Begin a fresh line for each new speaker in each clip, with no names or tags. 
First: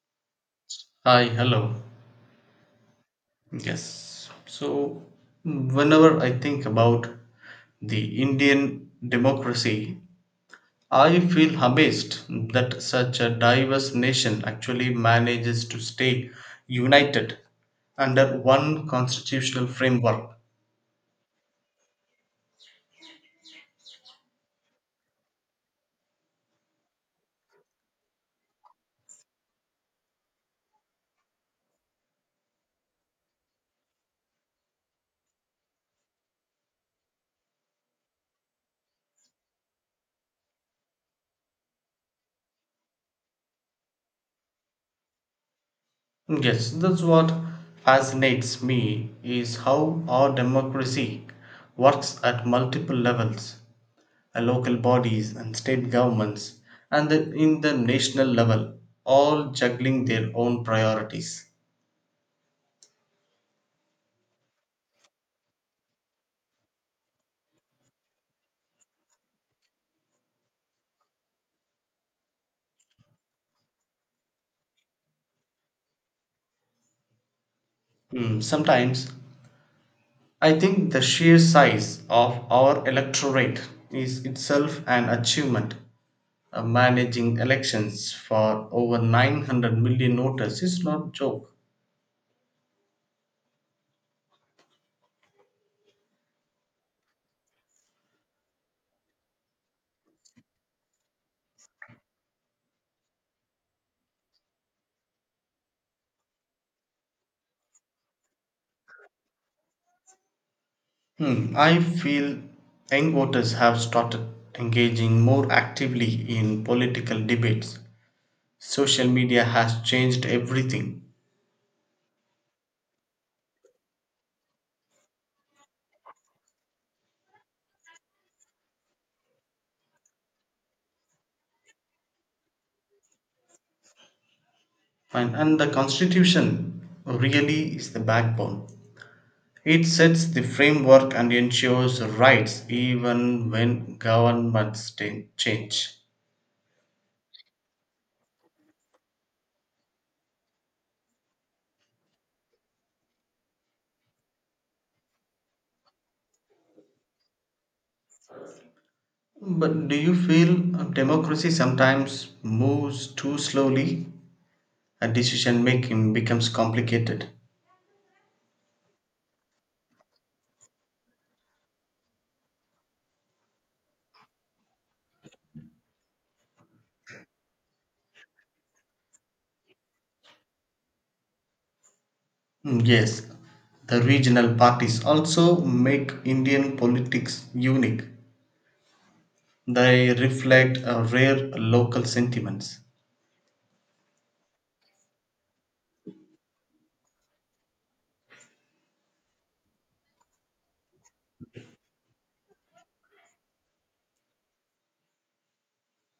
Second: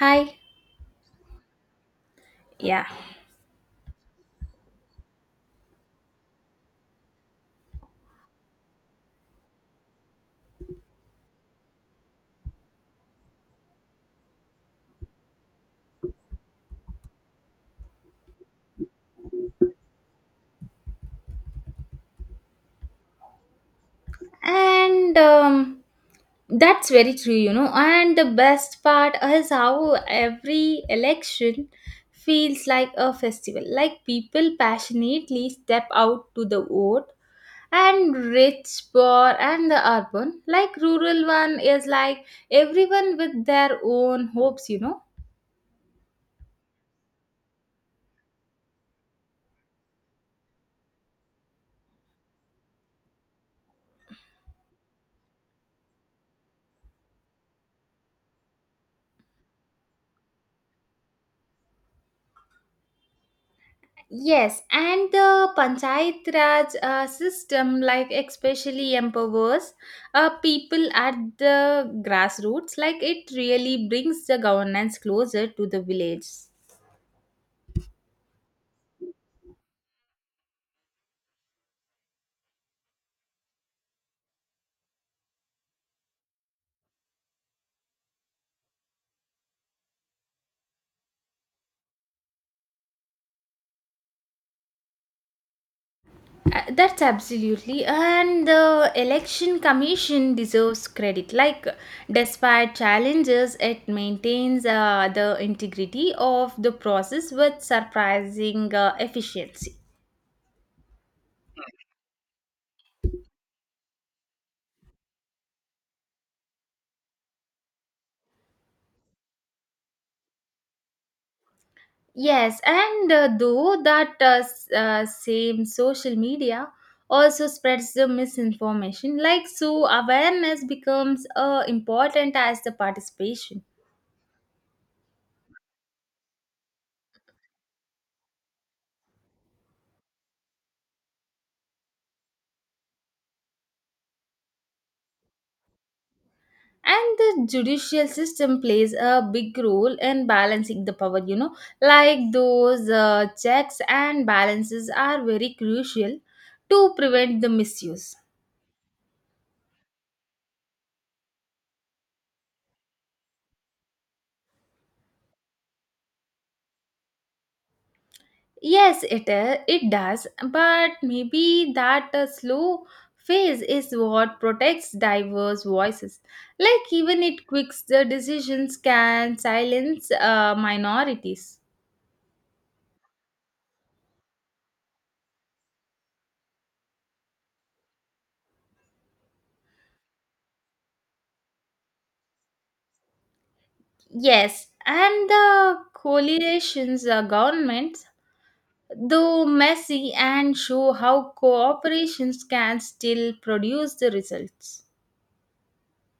Hi.
Hi, hello.
Yeah.
Yes. So, whenever I think about the Indian democracy, I feel amazed that such a diverse nation actually manages to stay united under one constitutional framework.
And That's very true, And the best part is how every election feels like a festival. Like people passionately step out to the vote, and rich, poor, and the urban, like rural one, is like everyone with their own hopes,
Yes, that's what fascinates me is how our democracy works at multiple levels, local bodies and state governments and in the national level, all juggling their own priorities.
Yes, and the Panchayat Raj system, like especially empowers people at the grassroots, like it really brings the governance closer to the village.
Sometimes I think the sheer size of our electorate is itself an achievement. Managing elections for over 900 million voters is not joke.
That's absolutely, and the election commission deserves credit. Like, despite challenges, it maintains the integrity of the process with surprising efficiency.
Hmm, I feel young voters have started engaging more actively in political debates. Social media has changed everything.
Yes, and though that same social media also spreads the misinformation, like so awareness becomes important as the participation.
Fine. And the Constitution really is the backbone. It sets the framework and ensures rights even when governments change.
And the judicial system plays a big role in balancing the power, like those checks and balances are very crucial to prevent the misuse.
But do you feel democracy sometimes moves too slowly? A decision making becomes complicated.
Yes, it is. It does, but maybe that slow phase is what protects diverse voices. Like even it quicks the decisions can silence minorities.
Mm, yes, the regional parties also make Indian politics unique. They reflect rare local sentiments.
Yes, and the coalitions, governments, though messy, and show how cooperations can still produce the results.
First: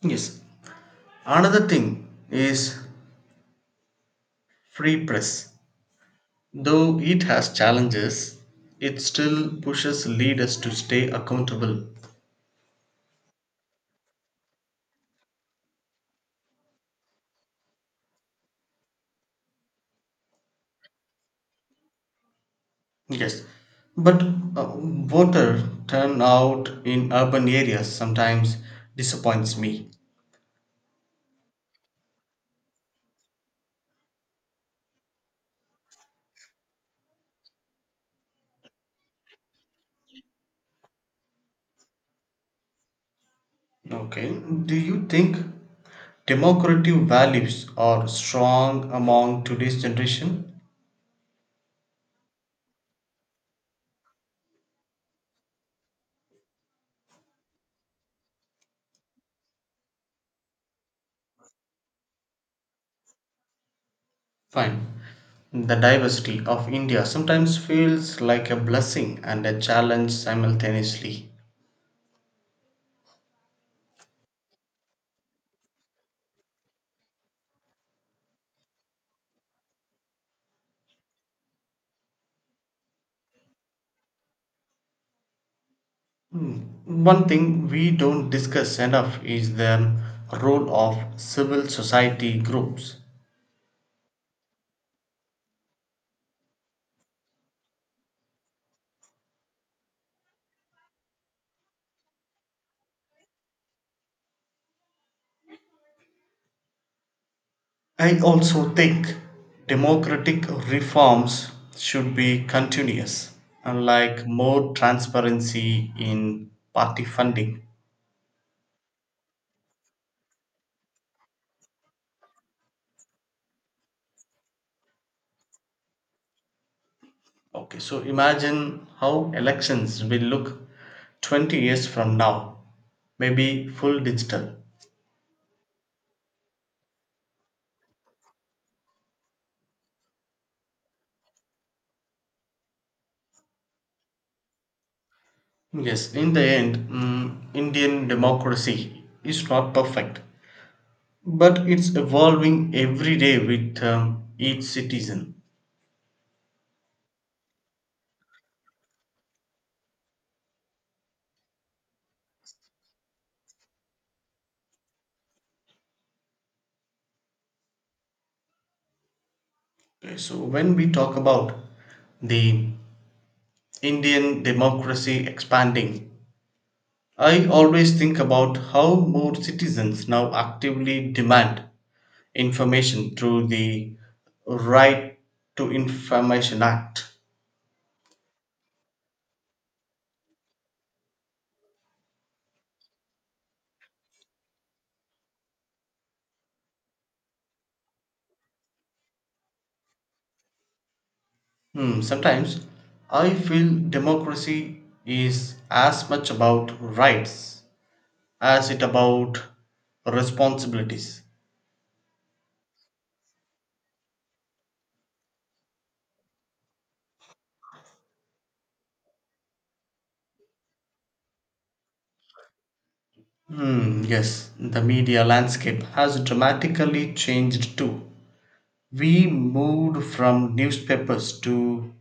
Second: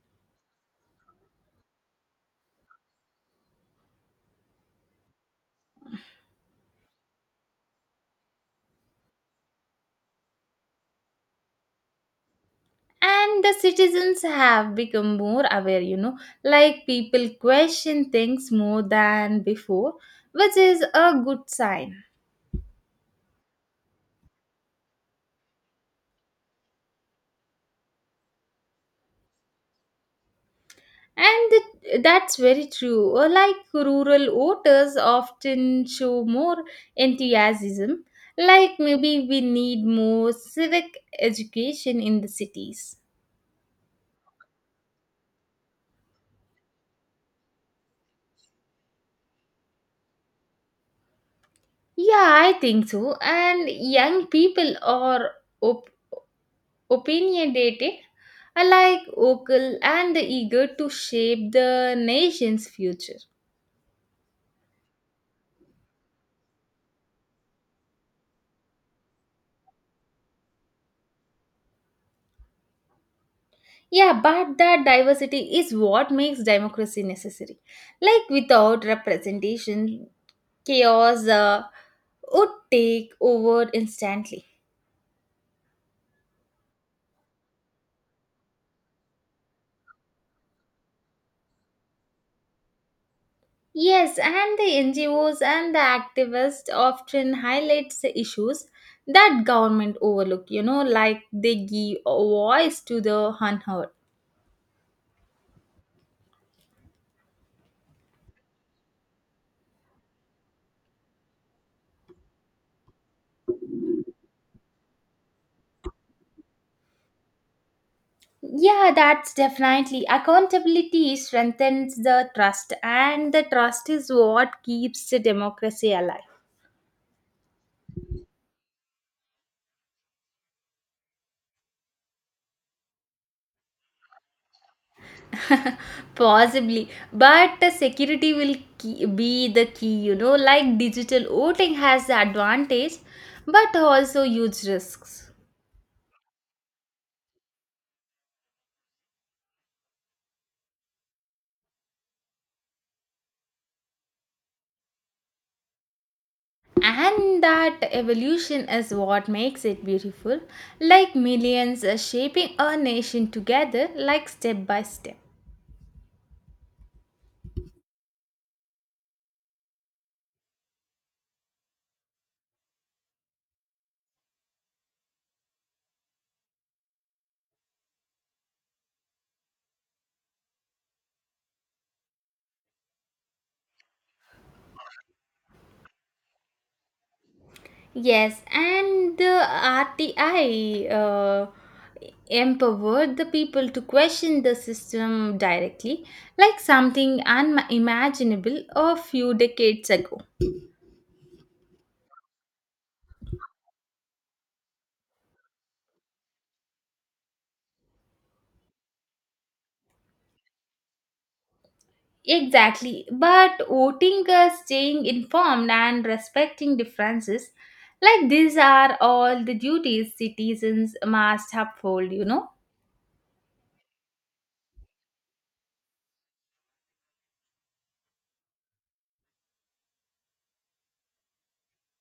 Yes. Another thing is free press, though it has challenges, it still pushes leaders to stay accountable.
And the citizens have become more aware, like people question things more than before, which is a good sign.
Yes, but voter turnout in urban areas sometimes disappoints me.
That's very true. Like rural voters often show more enthusiasm, like maybe we need more civic education in the cities.
Okay, do you think democratic values are strong among today's generation?
Yeah, I think so, and young people are op- opinionated, alike vocal and eager to shape the nation's future.
Fine. The diversity of India sometimes feels like a blessing and a challenge simultaneously.
Yeah, but that diversity is what makes democracy necessary. Like without representation, chaos would take over instantly.
One thing we don't discuss enough is the role of civil society groups.
Yes, and the NGOs and the activists often highlights the issues that government overlook, like they give a voice to the unheard.
I also think democratic reforms should be continuous, unlike more transparency in party funding.
Yeah, that's definitely. Accountability strengthens the trust, and the trust is what keeps the democracy alive.
Okay, so imagine how elections will look 20 years from now, maybe full digital.
Possibly, but the security will key, be the key, like digital voting has the advantage, but also huge risks.
Yes, in the end, Indian democracy is not perfect, but it's evolving every day with each citizen.
And that evolution is what makes it beautiful, like millions are shaping a nation together, like step by step.
Okay, so when we talk about the Indian democracy expanding, I always think about how more citizens now actively demand information through the Right to Information Act.
Yes, and the RTI empowered the people to question the system directly, like something unimaginable a few decades ago.
Sometimes I feel democracy is as much about rights as it about responsibilities.
Exactly, but voting, staying informed, and respecting differences, like these are all the duties citizens must uphold,
Hmm, yes, the media landscape has dramatically changed too. We moved from newspapers to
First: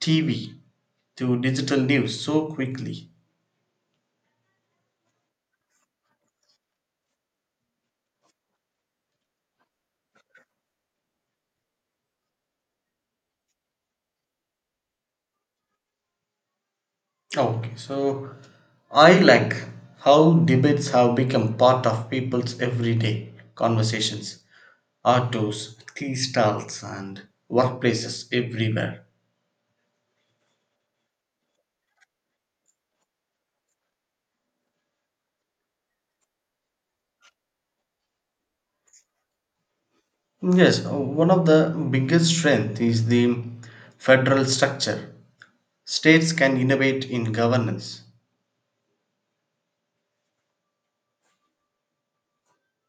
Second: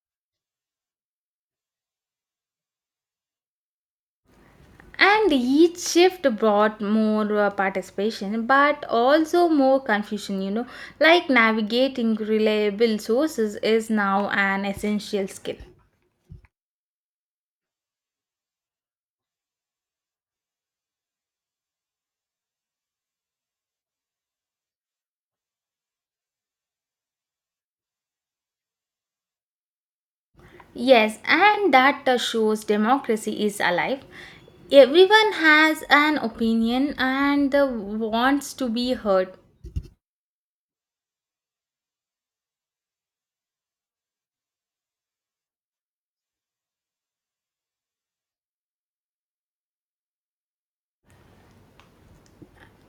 TV to digital news so quickly.
And each shift brought more participation, but also more confusion, like navigating reliable sources is now an essential skill.
Oh, okay, so I like how debates have become part of people's everyday conversations, autos, tea stalls, and workplaces everywhere.
Yes, and that shows democracy is alive. Everyone has an opinion and wants to be heard.
Yes, one of the biggest strength is the federal structure. States can innovate in governance.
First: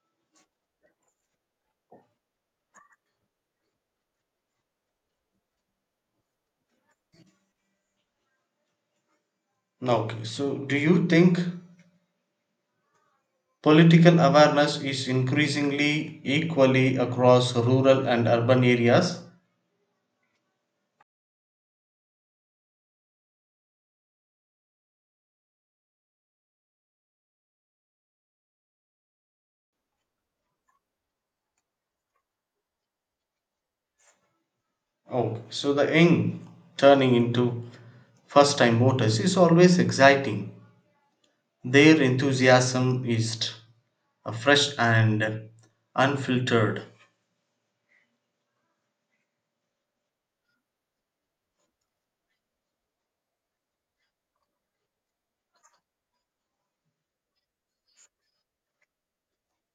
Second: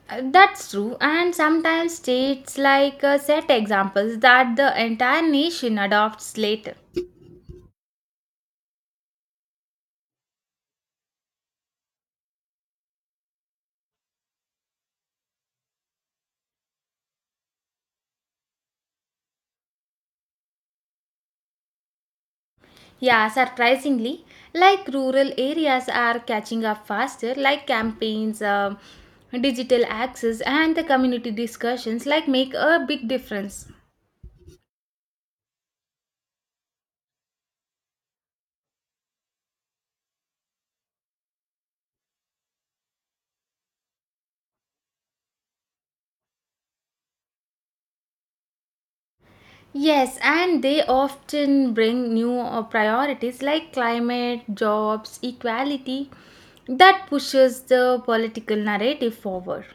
That's true, and sometimes states like set examples that the entire nation adopts later.
Now, okay, so do you think political awareness is increasingly equally across rural and urban areas?
Yeah, surprisingly, like rural areas are catching up faster, like campaigns, digital access, and the community discussions, like make a big difference.
Oh, so the young turning into first time voters is always exciting. Their enthusiasm is fresh and unfiltered.
Yes, and they often bring new priorities like climate, jobs, equality that pushes the political narrative forward.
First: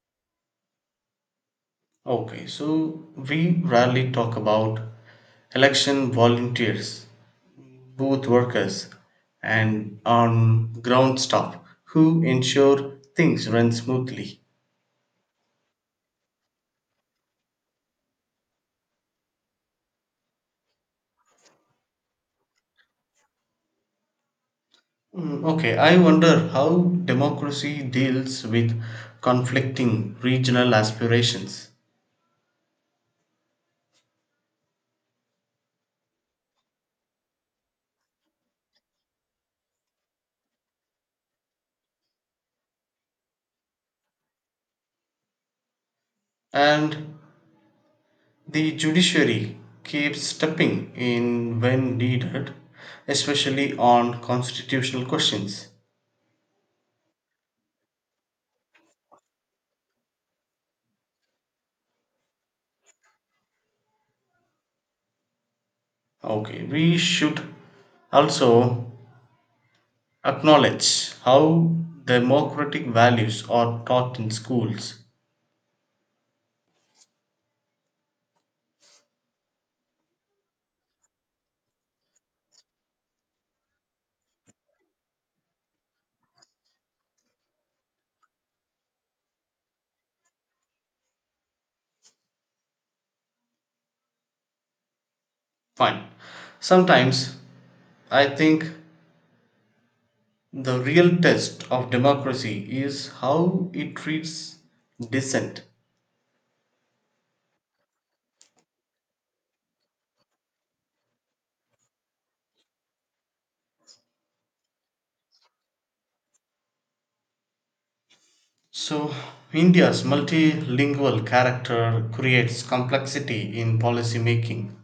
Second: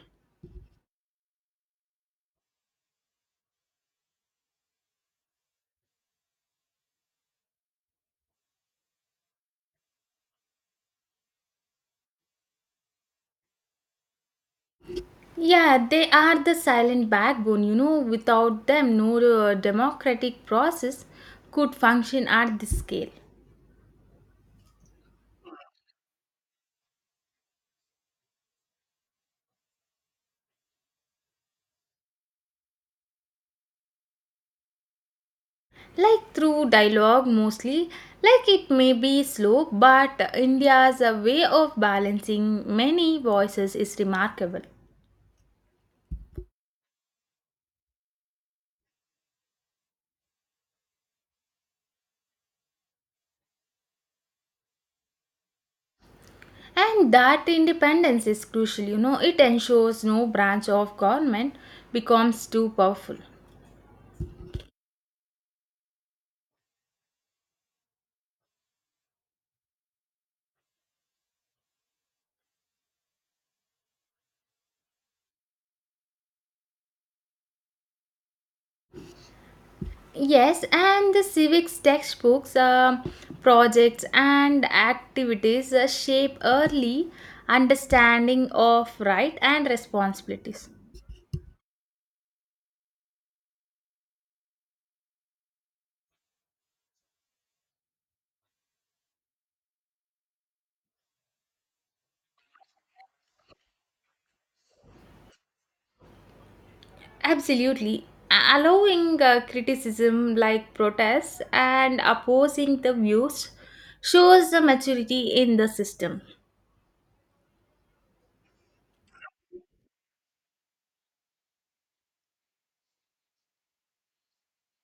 Okay, so we rarely talk about election volunteers, booth workers, and on ground staff who ensure things run smoothly.
Yeah, they are the silent backbone, without them no democratic process could function at this scale.
Mm, okay, I wonder how democracy deals with conflicting regional aspirations.
Like through dialogue mostly, like it may be slow, but India's way of balancing many voices is remarkable.
And the judiciary keeps stepping in when needed, especially on constitutional questions.
And that independence is crucial, it ensures no branch of government becomes too powerful.
Okay, we should also acknowledge how democratic values are taught in schools.
Yes, and the civics textbooks, projects and activities shape early understanding of right and responsibilities.
Fine. Sometimes I think the real test of democracy is how it treats dissent.
Absolutely. Allowing criticism like protests and opposing the views shows the maturity in the system.
So, India's multilingual character creates complexity in policy making.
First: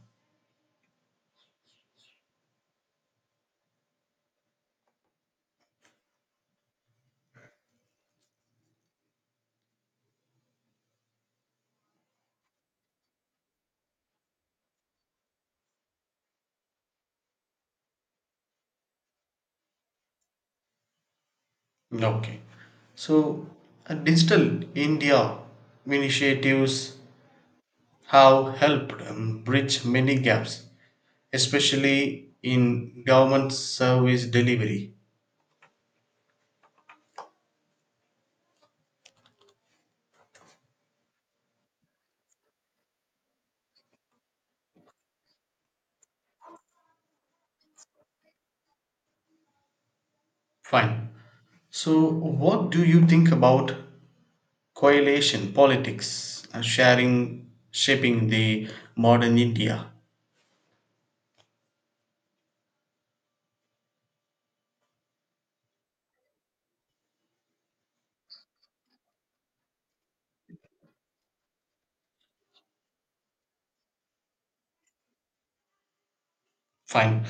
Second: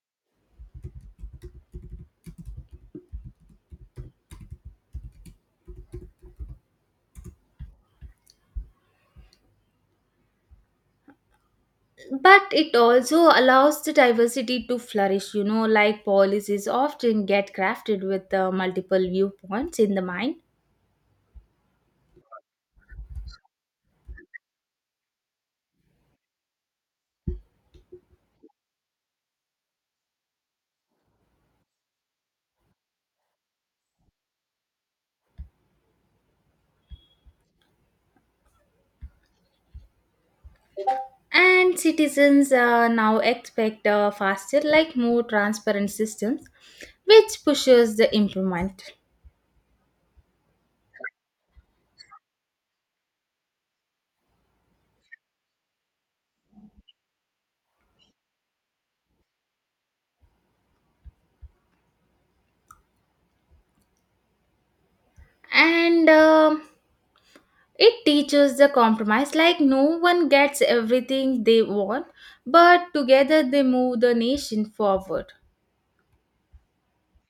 But it also allows the diversity to flourish, like policies often get crafted with multiple viewpoints in the mind.
Okay. So, digital India initiatives have helped bridge many gaps, especially in government service delivery.
And citizens now expect faster, like more transparent systems, which pushes the improvement.
Fine. So, what do you think about coalition politics sharing shaping the modern India?
And It teaches the compromise, like no one gets everything they want, but together they move the nation forward.
Fine.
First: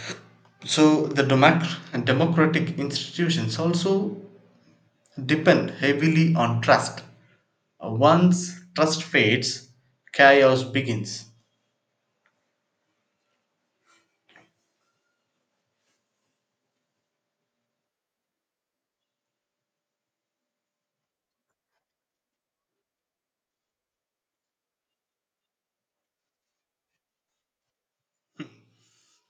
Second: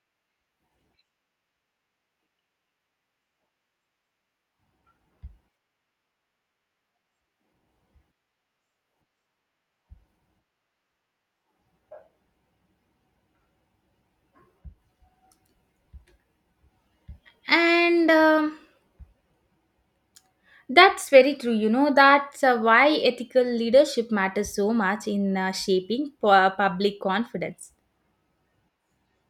So, the democ- and democratic institutions also depend heavily on trust. Once trust fades, chaos begins.
And That's very true. You know, that's why ethical leadership matters so much in shaping public confidence.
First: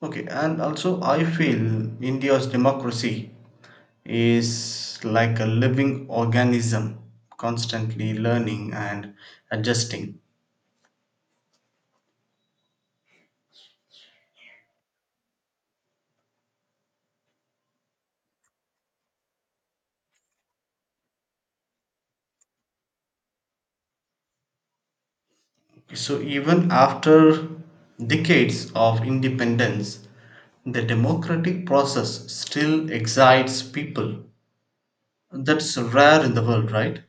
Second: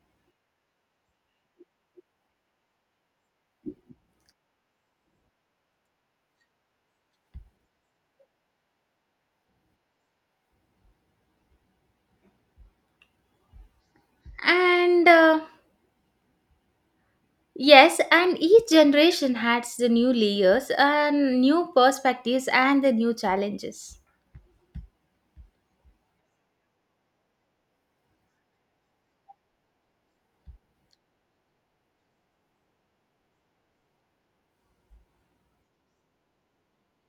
Okay, and also I feel India's democracy is like a living organism, constantly learning and adjusting.
And Yes, and each generation has the new layers, and new perspectives, and the new challenges.
So even after decades of independence, the democratic process still excites people. That's rare in the world, right?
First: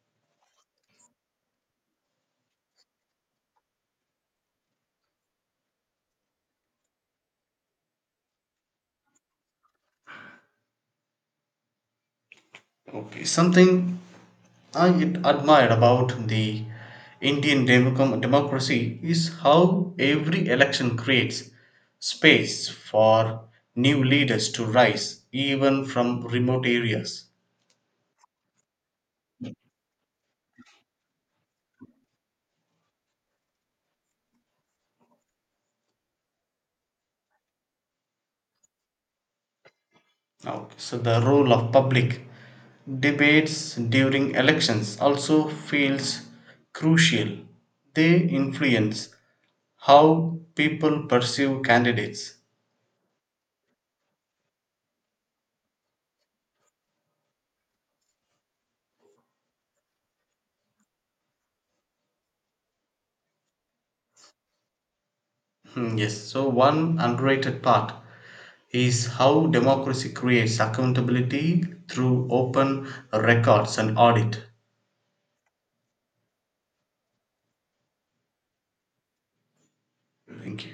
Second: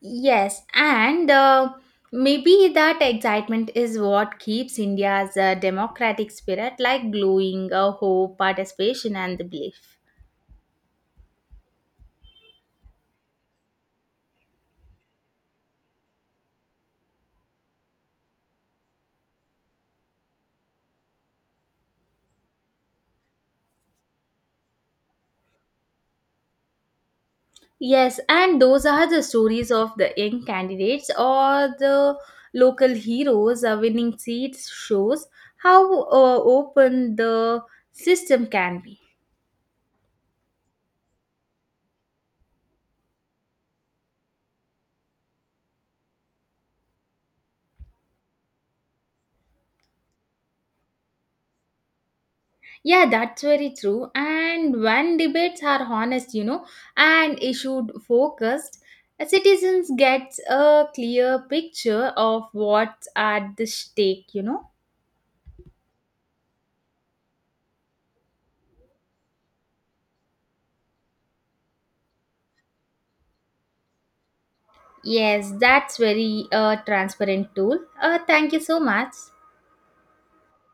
Yes, and maybe that excitement is what keeps India's democratic spirit like glowing, hope, participation, and the belief.
Okay, something I admire about the Indian democracy is how every election creates space for new leaders to rise, even from remote areas.
Yes, and those are the stories of the young candidates or the local heroes winning seats shows how open the system can be.
Okay. So the role of public debates during elections also feels crucial. They influence how people perceive candidates.
Yeah, that's very true. And when debates are honest, and issued focused, citizens get a clear picture of what's at the stake,
Hmm, yes. So one underrated part is how democracy creates accountability through open records and audit.
Yes, that's very transparent tool. Thank you so much.
Thank you.